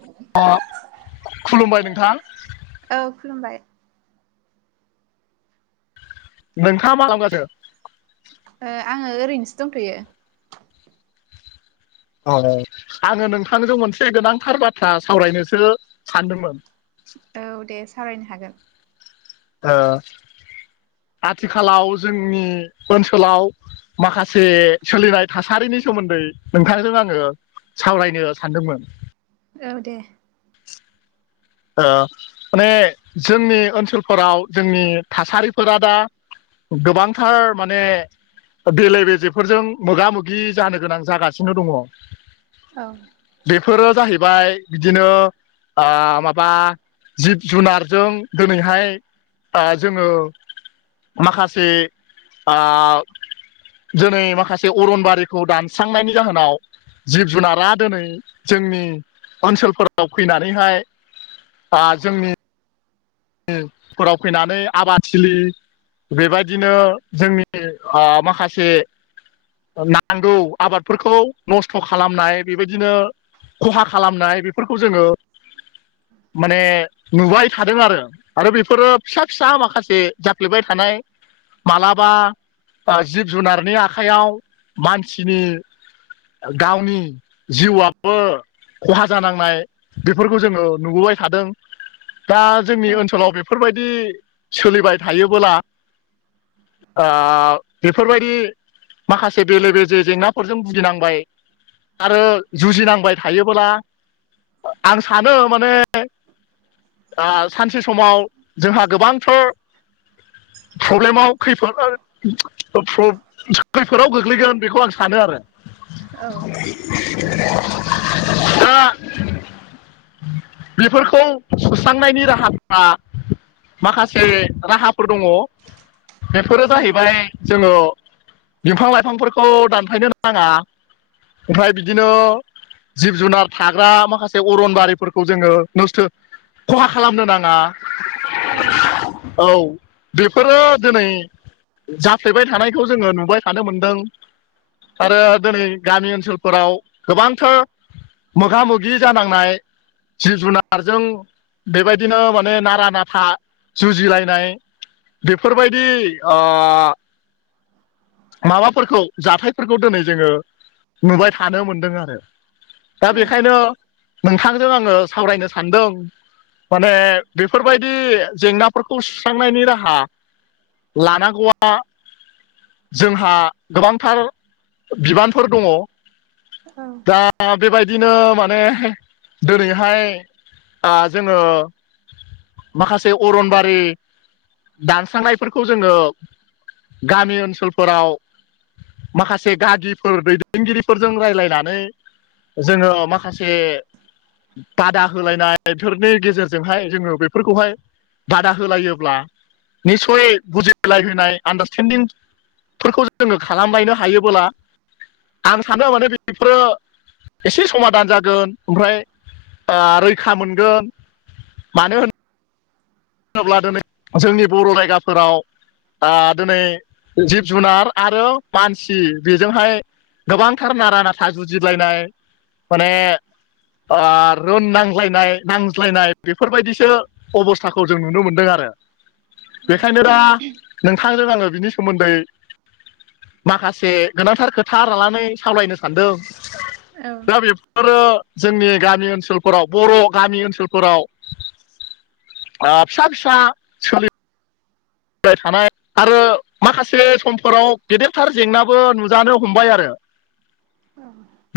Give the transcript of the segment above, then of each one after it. औ। अ खुलुमबाय नोंथां। औ खुलुमबाय। नोंथाङा मा [unintelligible] ओ आङो ओरैनोसो दंथ'यो। [unintelligible] आङो नोंथांजों मोनसे गोनांथार बाथ्रा सावरायनोसो सानदोंमोन। औ दे सावरायनो हागोन। ओ आथिखालाव जोंनि ओनसोलाव माखासे सोलिनाय थासारिनि सोमोन्दै नोंथांजों आङो सावरायनो सानदोंमोन‌। औ दे। ओ माने जोंनि ओनसोलफोराव जोंनि थासारिफोरा दा गोबांथार माने देले बेजेफोरजों मोगा मोगि जानो गोनां जागासिनो दङ। औ। बेफोरो जाहैबाय बिदिनो ओ बा जिब जुनारजों दोनैहाय ओ जोङो माखासे ओ दोनै माखासे अरनबारिखौ दानस्रांनायनि जाहोनाव जिब जुनारा दोनै जोंनि ओनसोलफोराव फैनानैहाय आ जोंनि नि फोराव फैनानै आबादथिलि बेबादिनो जोंनि ओ माखासे ओ नांगौ आबादफोरखौ नस्थ' खालामनाय बेबायदिनो ख'हा खालामनाय बेफोरखौ जोङो माने नुबाय थादों आरो। आरो बेफोरो फिसा फिसा माखासे जाफ्लेबाय थानाय मालाबा ओ जिब जुनारनि आखाइयाव मानसिनि गावनि जिउआबो ख'हा जानांनाय बेफोरखौ जोङो नुबोबाय थादों दा औ जोंनि ओन लाव बेफोरबायदि सोलिबाय थायोबोला ओ बेफोरबायदि माखासे बेले बेजे जेंनाफोरजों भुगिनांबाय। आरो जुजिनांबाय थायोबोला। आं सानो माने। ओ सानसे समाव जोंहा गोबांथार प्रब्लेमाव खैफोद [unintelligible] खैफोराव गोग्लैगोन बेखौ आं सानो आरो। औ। [unintelligible] बेफोरखौ सुस्रांनायनि राहा माखासे राहाफोर दङ बेफोरो औ जाहैबाय। जोङो बिफां लाइफांफोरखौ दानफायनो नाङा। ओमफ्राय बिदिनो जिब जुनार थाग्रा माखासे अरनबारिफोरखौ जोङो नस्थो खहा खालामनो नाङा। औ [unintelligible] औ बेफोरो दिनै जाफ्लेबाय थानायखौ जोङो नुबाय थानो मोनदों। आरो दोनै गामि ओनसोलफोराव गोबांथार मोगा मोगि जानांनाय जिब जुनारजों बेबाय बिदिनो माने नारा नाथा जुजिलायनाय बेफोरबायदि ओ माबाफोरखौ जाथायफोरखौ दिनै जोङो नुबाय थानो मोनदों आरो। दा बेखायनो नोंथांजों आङो सावरायनो सानदों माने बेफोरबायदि जेंनाफोरखौ सुस्रांनायनि राहा लानांगौआ जोंहा गोबांथार बिबानफोर दङ दा दा बेबायदिनो माने दिनैहाय ओ जोङो माखासे अरनबारि दानस्रांनायफोरखौ जोङो गामि ओनसोलफोराव माखासे गागिफोर दैदेनगिरिफोरजों रायज्लायनानै जोङो माखासे बादा होलायनाय बेफोरनि गेजेर जोंहाय जोङो बेफोरखौहाय बादा होलायोब्ला निस्सय बुजिलायहोनाय आडारस्टेडिं फोरखौ जोङो खालामलायनो हायोबोला आं सानो माने बेफोरो एसे समादान जागोन ओमफ्राय ओ रैखा मोनगोन मानो होनोब्ला दिनै जोंनि बर' जायगाफोराव दिनै जिब जुनार आरो मानसि बेजोंहाय गोबांथार नारा नाथा जुजिलायनाय माने ओ रुन नांज्लायनाय नांज्लायनाय बेफोरबायदिसो अबस थाखौ जों नुनो मोनदों आरो बेखायनो दा नोंथांजों आङो बिनि सोमोन्दै माखासे गोनांथार खोथा लानानै सावलायनो सानदों दा बेफोरो जोंनि गामि ओनसोलफोराव बर' गामि ओनसोलफोराव ओ फिसा फिसा सोलिबाय थानाय आरो माखासे समफोराव गेदेरथार जेंनाबो नुजानो हमबाय आरो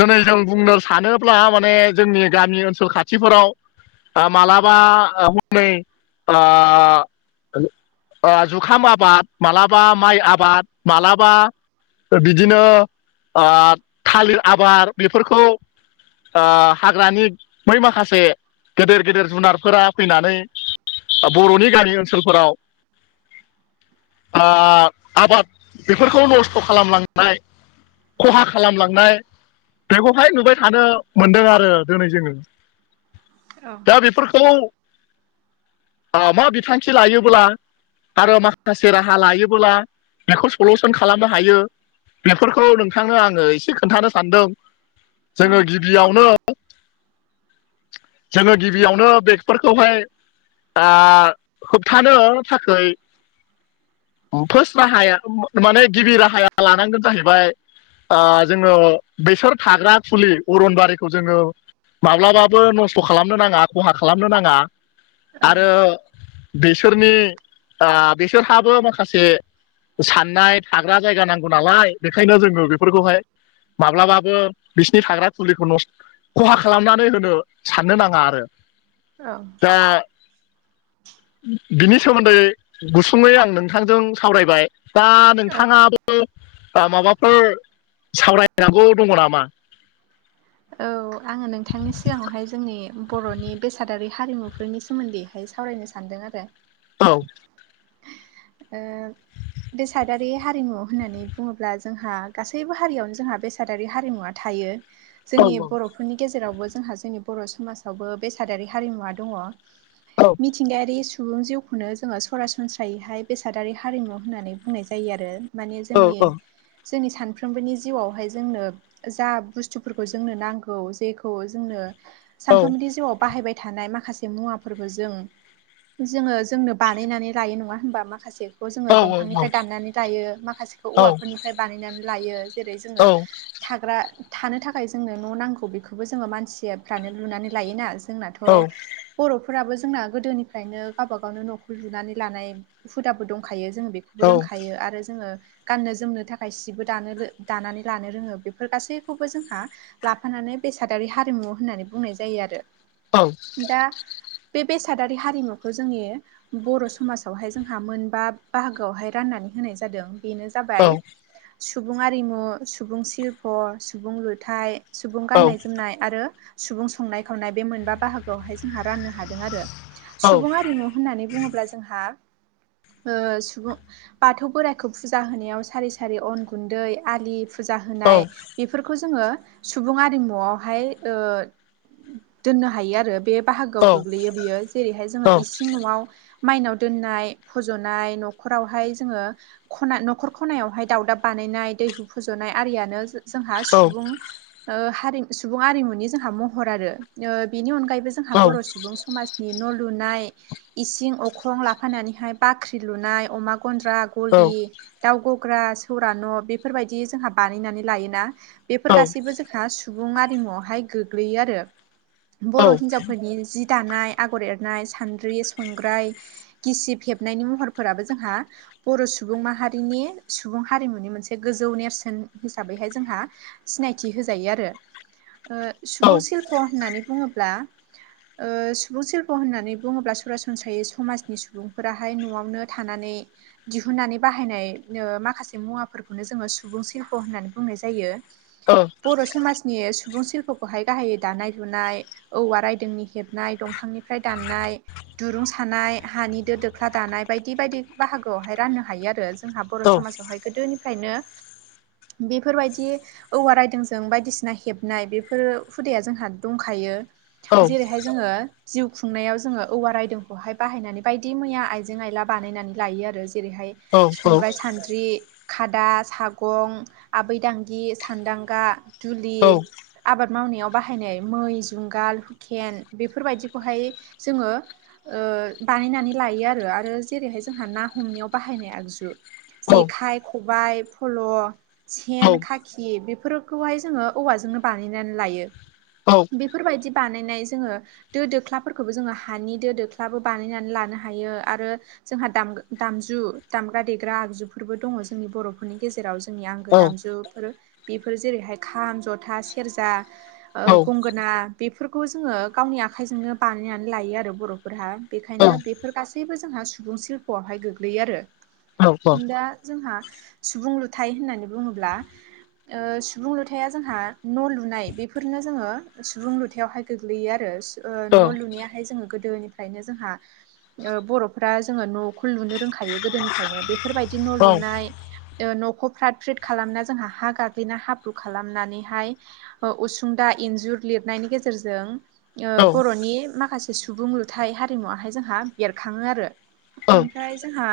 दोंनै जों बुंनो सानोब्ला माने जोंनि गामि ओनसोल खाथिफोराव मालाबा ह [unintelligible] नै आ ओ जुखाम आबाद मालाबा माइ आबाद मालाबा बिदिनो आ थालिर आबाद बेफोरखौ आ हाग्रानि बै माखासे गेदेर गेदेर जुनारफोरा फैनानै बर'नि गामि ओनसोलफोराव आ आबाद बेफोरखौ नस्थ' खालामलांनाय खहा खालामलांनाय बेखौहाय नुबाय थानो मोनदों आरो दिनै जोङो औ दा बेफोरखौ ओ मा बिथांखि लायोब्ला आरो माखासे राहा लायोबोला बेखौ सलुसन खालामनो हायो बेफोरखौ नोंथांनो आङो एसे खोनथानो सानदों जोङो गिबियावनो जोङो गिबियावनो बेगफोरखौहाय आ होबथानो थाखोय। फार्स्ट राहाया माने गिबि राहाया लानांगोन जाहैबाय। ओ जोङो बेसोर थाग्रा फुलि अरनबारिखौ जोङो। माब्लाबाबो नस्थ' खालामनो नाङा खहा खालामनो नाङा औ आरो। बिसोरनि आ बिसोरहाबो माखासे। साननाय थाग्रा जायगा नांगौ नालाय बेखायनो जोङो बेफोरखौहाय। माब्लाबाबो बिसिनि फाग्रा फुलिखौ नस खहा खालामनानै होनो। साननो नाङा आरो। ओ। दा। बिनि सोमोन्दै गुसुङै आं नोंथांजों सावरायबाय दाब। औ नोंथाङाबो माबाफोर सावरायनांगौ दङ' नामा? औ [inaudible] आङो नोंथांनि सिगाङावहाय जोंनि बर'नि बेसादारि हारिमुफोरनि सोमोन्दै। दायो सावरायनो सानदों आरो। औ। ओ। बेसादारि हारिमु होननानै बुङोब्ला जोंहा गासैबो हारियावनो जोंहा बेसाद। दारि हारिमुवा थायो। औ जोंनि बर'फोरनि गेजेरावबो जोंहा जोंनि बर' समाजावबो बेसादारि हारिमुवा दङ'। औ मिथिंगायारि सु सुबुं जिउखौनो जोङो सरासनस्रायैहाय बेसादारि हारिमु होननानै बुंनाय जायो आरो। माने जोंन-जोंनि सानफ्रोमबोनि जिउआवहाय जोंनो जा बुस्थु। फोरखौ जोंनो नांगौ जेखौ जोंनो औ सानफ्रोमबोनि जिउआव बाहाय थानाय माखासे मुवाफोरबो जों। जोङो जोंनो बानायनानै लायो नङा होनबा माखासे। जोङो औ दंफांनिफ्राय दान्नानै लायो माखासेखौ औ औवाफोरनिफ्राय बानायनानै लायो जेरै जोङो औ थाग्रा थानो थाखाय जोंनो न' नांगौ जोङो मानसियाबो थानो लुनानै लायोना। जोंनाथ'। बर'फोराबो जोंना गोदोनिफ्रायनो गावबा गावनो न'खौ लुनानै लानाय हुदाबो दंखायो जोंङो बेखौ। बो औ रोंखायो आरो जोङो। गाननो जोमनो थाखाय सिबो दानो रों दानानै लानो रोङो बेफोर गासैखौबो जोंहा। लाफानानै बेसादारि हारिमु होननानै बुंनाय जायो आरो। औ। दा बे बेसादारि हारिमुखौ जोंनि। बर' समाजावहाय जोंहा मोनबा बाहागोआवहाय राननानै होनाय जादों बेनो। औ जाबाय सुबुं आरिमु सुबुं सिल्प सुबुं लुथाइ। सुबुं गाननाय जोमनाय आरो सुबुं संनाय खावनाय बे मोनबा बाहागोआवहाय जोंहा राननो हादों आरो। सुबुं औ आरिमु होननानै बुङोब्ला जोंहा। ओ सुबुं बाथौ बोराइखौ फुजा होनायाव सारि सारि अन गुन्दै आलि। फुजा होनाय बेफोरखौ जोंङो। सुबुं आरिमुआवहाय ओ दोननो हायो आरो बे। बाहागोआव गोग्लैयो बियो जेरैहाय जोङो इसिं न'आव। माइनाव दोननाय फज'नाय न'खरावहाय जोङो। खना न'खर खनायावहाय दावदाब बानायनाय दैहु फुज'नाय आरियानो जों। जोंहा सुबुं ओ हारिमुनि सुबुंआरिमुनि जोंहा महर आरो ओ बेनि अनगायैबो जों। जोंहा बर' सुबुं समाज। न' लुनाय इसिं अखं लाफानानैहाय बाख्रि लुनाय अमा गन्द्रा। गलि दाउ गग्रा सौरा न' बेफोरबायदि जोंहा बानायनानै लायोना बेफोर गासिबो बो जोंहा सुबुं आरिमुआवहाय गोग्लैयो आरो बर' हिनजावफोरनि जि दानाय आगर एरनाय सान्द्रि संग्राय गिसि हेबनायनि महरफोराबो जोंहा बर' सुबुं माहारिनि सुबुं हारिमुनि मोनसे गोजौ नेरसोन हिसाबैहाय जोंहा सिनायथि होजायो आरो ओ सुबुं सिल्प' होननानै बुङोब्ला ओ सुबुं सिल्प' होननानै बुङोब्ला सरासनस्रायै समाजनि सुबुंफोराहाय न'आवनो थानानै दिहुनन्नानै बाहायनाय ओ माखासे मुवाफोरखौनो जोङो सुबुं सिल्प' होननानै बुंनाय जायो। बर' समाज नि सुबुं सिल्प'खौहाय गाहायै दानाय लुनाय औवा रायदोंनि हेबनाय दंफांनि फ्राय दाननाय दिरुं सानाय हानि दो दोख्ला दानाय बायदि बायदि बाहागोआवहाय राननो हायो आरो। जोंहख बर' समावहाय गोदोनिफ्रायनो बेफोरबायदि औवा रायदोंजों जों बायदिसिना हेबनाय बेफोर हुदाया जोंहा दंखायो जेरैहाय जों जोङो जिउ खुंनायाव जोङो औवा रायदोंखौहाय बाहायनानै बायदि मैया आइजें आइला बानायनानै लायो आरो जेरैहाय संग्राय सानद्रि खादा सागं आबैदांगि सान्दांगा दुलि आबाद मावनायाव बाहायनाय मै जुंगाल हुकेन बेफोरबायदिखौहाय जोङो ओ बानायनानै आरो जेरैहाय जोंहा ना हमनायाव बाहायनाय आगजु जेखाइ खबायाइ फल' सेन खाखि बेफोर खौहाय जोङो औवाजोंनो बानायनानै लायो। औ बेफोरबायदि बानायनाय जोङो दो दोख्लाफोरखौबो जोङो हानि दो दोख्लाबो बानायनानै लानो हायो आरो जोंहा दाम दामजु दामग्रा देग्रा आगजुफोरबो दङ जोंनि बर' फोरनि गेजेराव जोंनि आंगो दामजुफोर बेफोर जेरैहाय खाम जथा सेरजा ओ गंगो ना बेफोरखौ जोङो गावनि आखाइजोंनो बानायनानै लायो आरो बर'फोरहा बेखायनो बेफोर गासै बो जोंहा सुबुं शिल्प'आवहाय गोग्लैयो आरो। दा जोंहा सुबुं लुथाय होननानै बुङोब्ला ओ सुबुं लुथाया जोंहा न' लुनाय बेफोरनो जोङो सुबुं लुथायावहाय गोग्लैयो आरो। ओ न' लुनायाहाय जोङो गोदोनि फ्रायनो जोंहा ओ बर'फोरा जोङो न'खौ लुनो रोंखायो गोदोनिफ्रायनो बे बेफोरबायदि न' लुनाय ओ न'खौ फ्राद फ्रिद खालामना जोंहा हा गाग ग्लिना हाब्रु खालामनानैहाय अ उसुंदा इन्जुर लिरनायनि गेजेरजों ओ बर'नि माखासे सुबुं लुथाय हारिमुआहाय जोंहा बेरखाङो आरो। ओमफ्राय जोंहा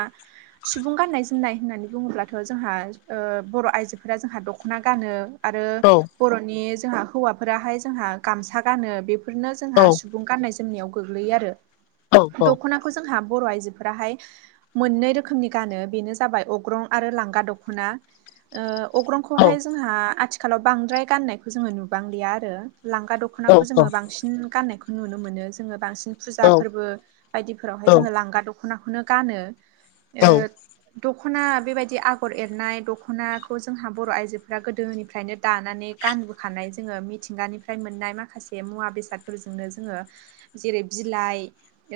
सुबुं गाननाय जोमनाय होननानै बुङोब्लाथ' जोंहा ओ बर' आइजोफोरा जोंहा द खना गानो आरो बर'नि जोंहा हौवाफोराहाय जोंहा गामसा गानो बे फोरनो जोंहा सुबुं गाननाय जोमनायाव गोग्लैयो आरो औ दखना खौ जोंहा बर' आइजोफोराहाय मोननै रोखोमनि गानो बेनो जाबाय अग्रं आरो लांगा दखना ओ अग्रं औ खौहाय जोंहा आथिखालाव बांद्राय गाननायखौ जोङो नुबांलिया आरो लांगा द औ खनाखौ औ जोङो बांसिन गाननायखौ नुनो मोनो जोङो बांसिन फुजा फोरबो बायदिफोरावहाय जोङो लांगा दख'नाखौनो गानो ओ दख'ना बेबायदि आगर एरनाय दख'ना खौ जोंहा बर' आइ जोफ्रा गोदोनिफ्रायनो दानानै गानबोखानाय जोङो मिथिंगानिफ्राय मोननाय माखासे मुवा बेसाद फोरजोंनो जोङो जेरै बिलाइ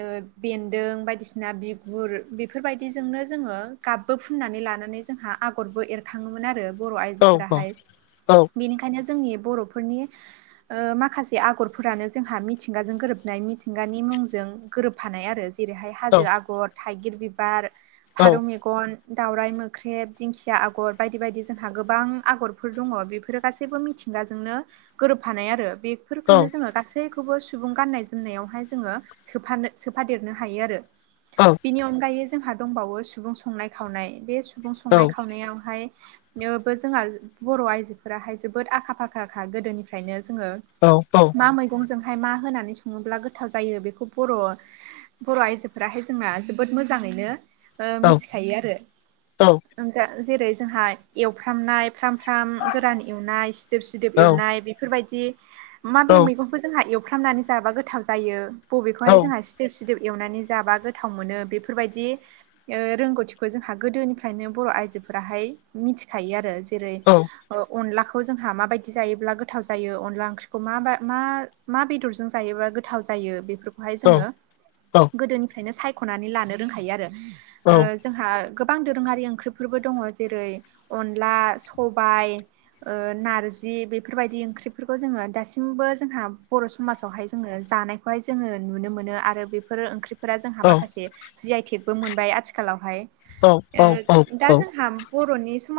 ओ बेन्दों बायदिसिना बिगुर बेफोरबायदि जोंनो जोङो गाबबो फुननानै लानानै जोंहा आगरबो एरखाङोमोन आरो बर' आइ फोराहाय बेनिखायनो जोंनि बर'फोरनि ओ माखासे आगरफोरानो जोंहा मिथिंगाजों गोरोबनाय मिथिंगानि मुंजों गोरोबफानाय आरो जेरैहाय हाजो आगर थाइगिर बिबार फारौ मेगन दावराइ मोख्रेब दिंखिया आगर बायदि बायदि जोंहा गोबां आगरफोर दङ बेफोरो गासैबो मिथिंगाजोंनो गोरोबफानाय आरो बेफोरखौनो जोङो गासै गासैखौबो सुबुं गाननाय जोमनायावहाय जोङो सोफानो सोफादेरनो हायो आरो। बेनि अनगायै जोंहा दंबावो सुबुं संनाय खावनाय बे सु बुं संनाय खावनायावहायनोबो जोंहा बर' आइजोफोराहाय जोबोद आखा फाखा खा गोदोनिफ्रायनो जोङो औ औ। मा मैगंजोंहाय मा होनानै सङोब्ला गोथाव जायो बेखौ बर' बर' आइजोफोराहाय जोंना जोबोद मोजाङैनो ओ मिथिखायो आरो ओं दा जेरै जोंहा एवफ्रामनाय फ्राम फ्राम गोरान एवनाय सिदोब सिदोब एवनाय बेफोरबायदि माबे मैगंखौ जोंहा एवफ्रामनानै जाबा गोथाव जायो बबेखौहाय जोंहा सिदोब सिदोब एवनानै जाबा गो थाव मोनो बेफोरबायदि ओ रोंगौथिखौ जोंहा गोदोनिफ्रायनो बर' आइजोफोराहाय मिथिखायो आरो जेरै ओ अनलाखौ जोंहा माबायदि जायोब्ला गोथाव जायो अनला ओंख्रिखौ मा बा मा मा बेदरजों जायोबा गोथाव जायो बेफोरखौहाय जोङो गोदोनिफ्रायनो सायखनानै लानो रोंखायो आरो। ओ जोंहा गोबां दोरोङारि ओंख्रिफोरबो दङ जेरै अनला सबाइ ओ नारजि बेफोरबायदि ओंख्रिफोरखौ जोङो दासिमबो जोंहा बर' समाजावहाय जोङो जानाय खौहाय जोङो नुनो मोनो आरो बेफोरो ओंख्रि- फोरा जोंहा माखासे जि आइटेकबो मोनबाय आथिखालावहाय ओ औ औ दा जोंहा- बर'नि समा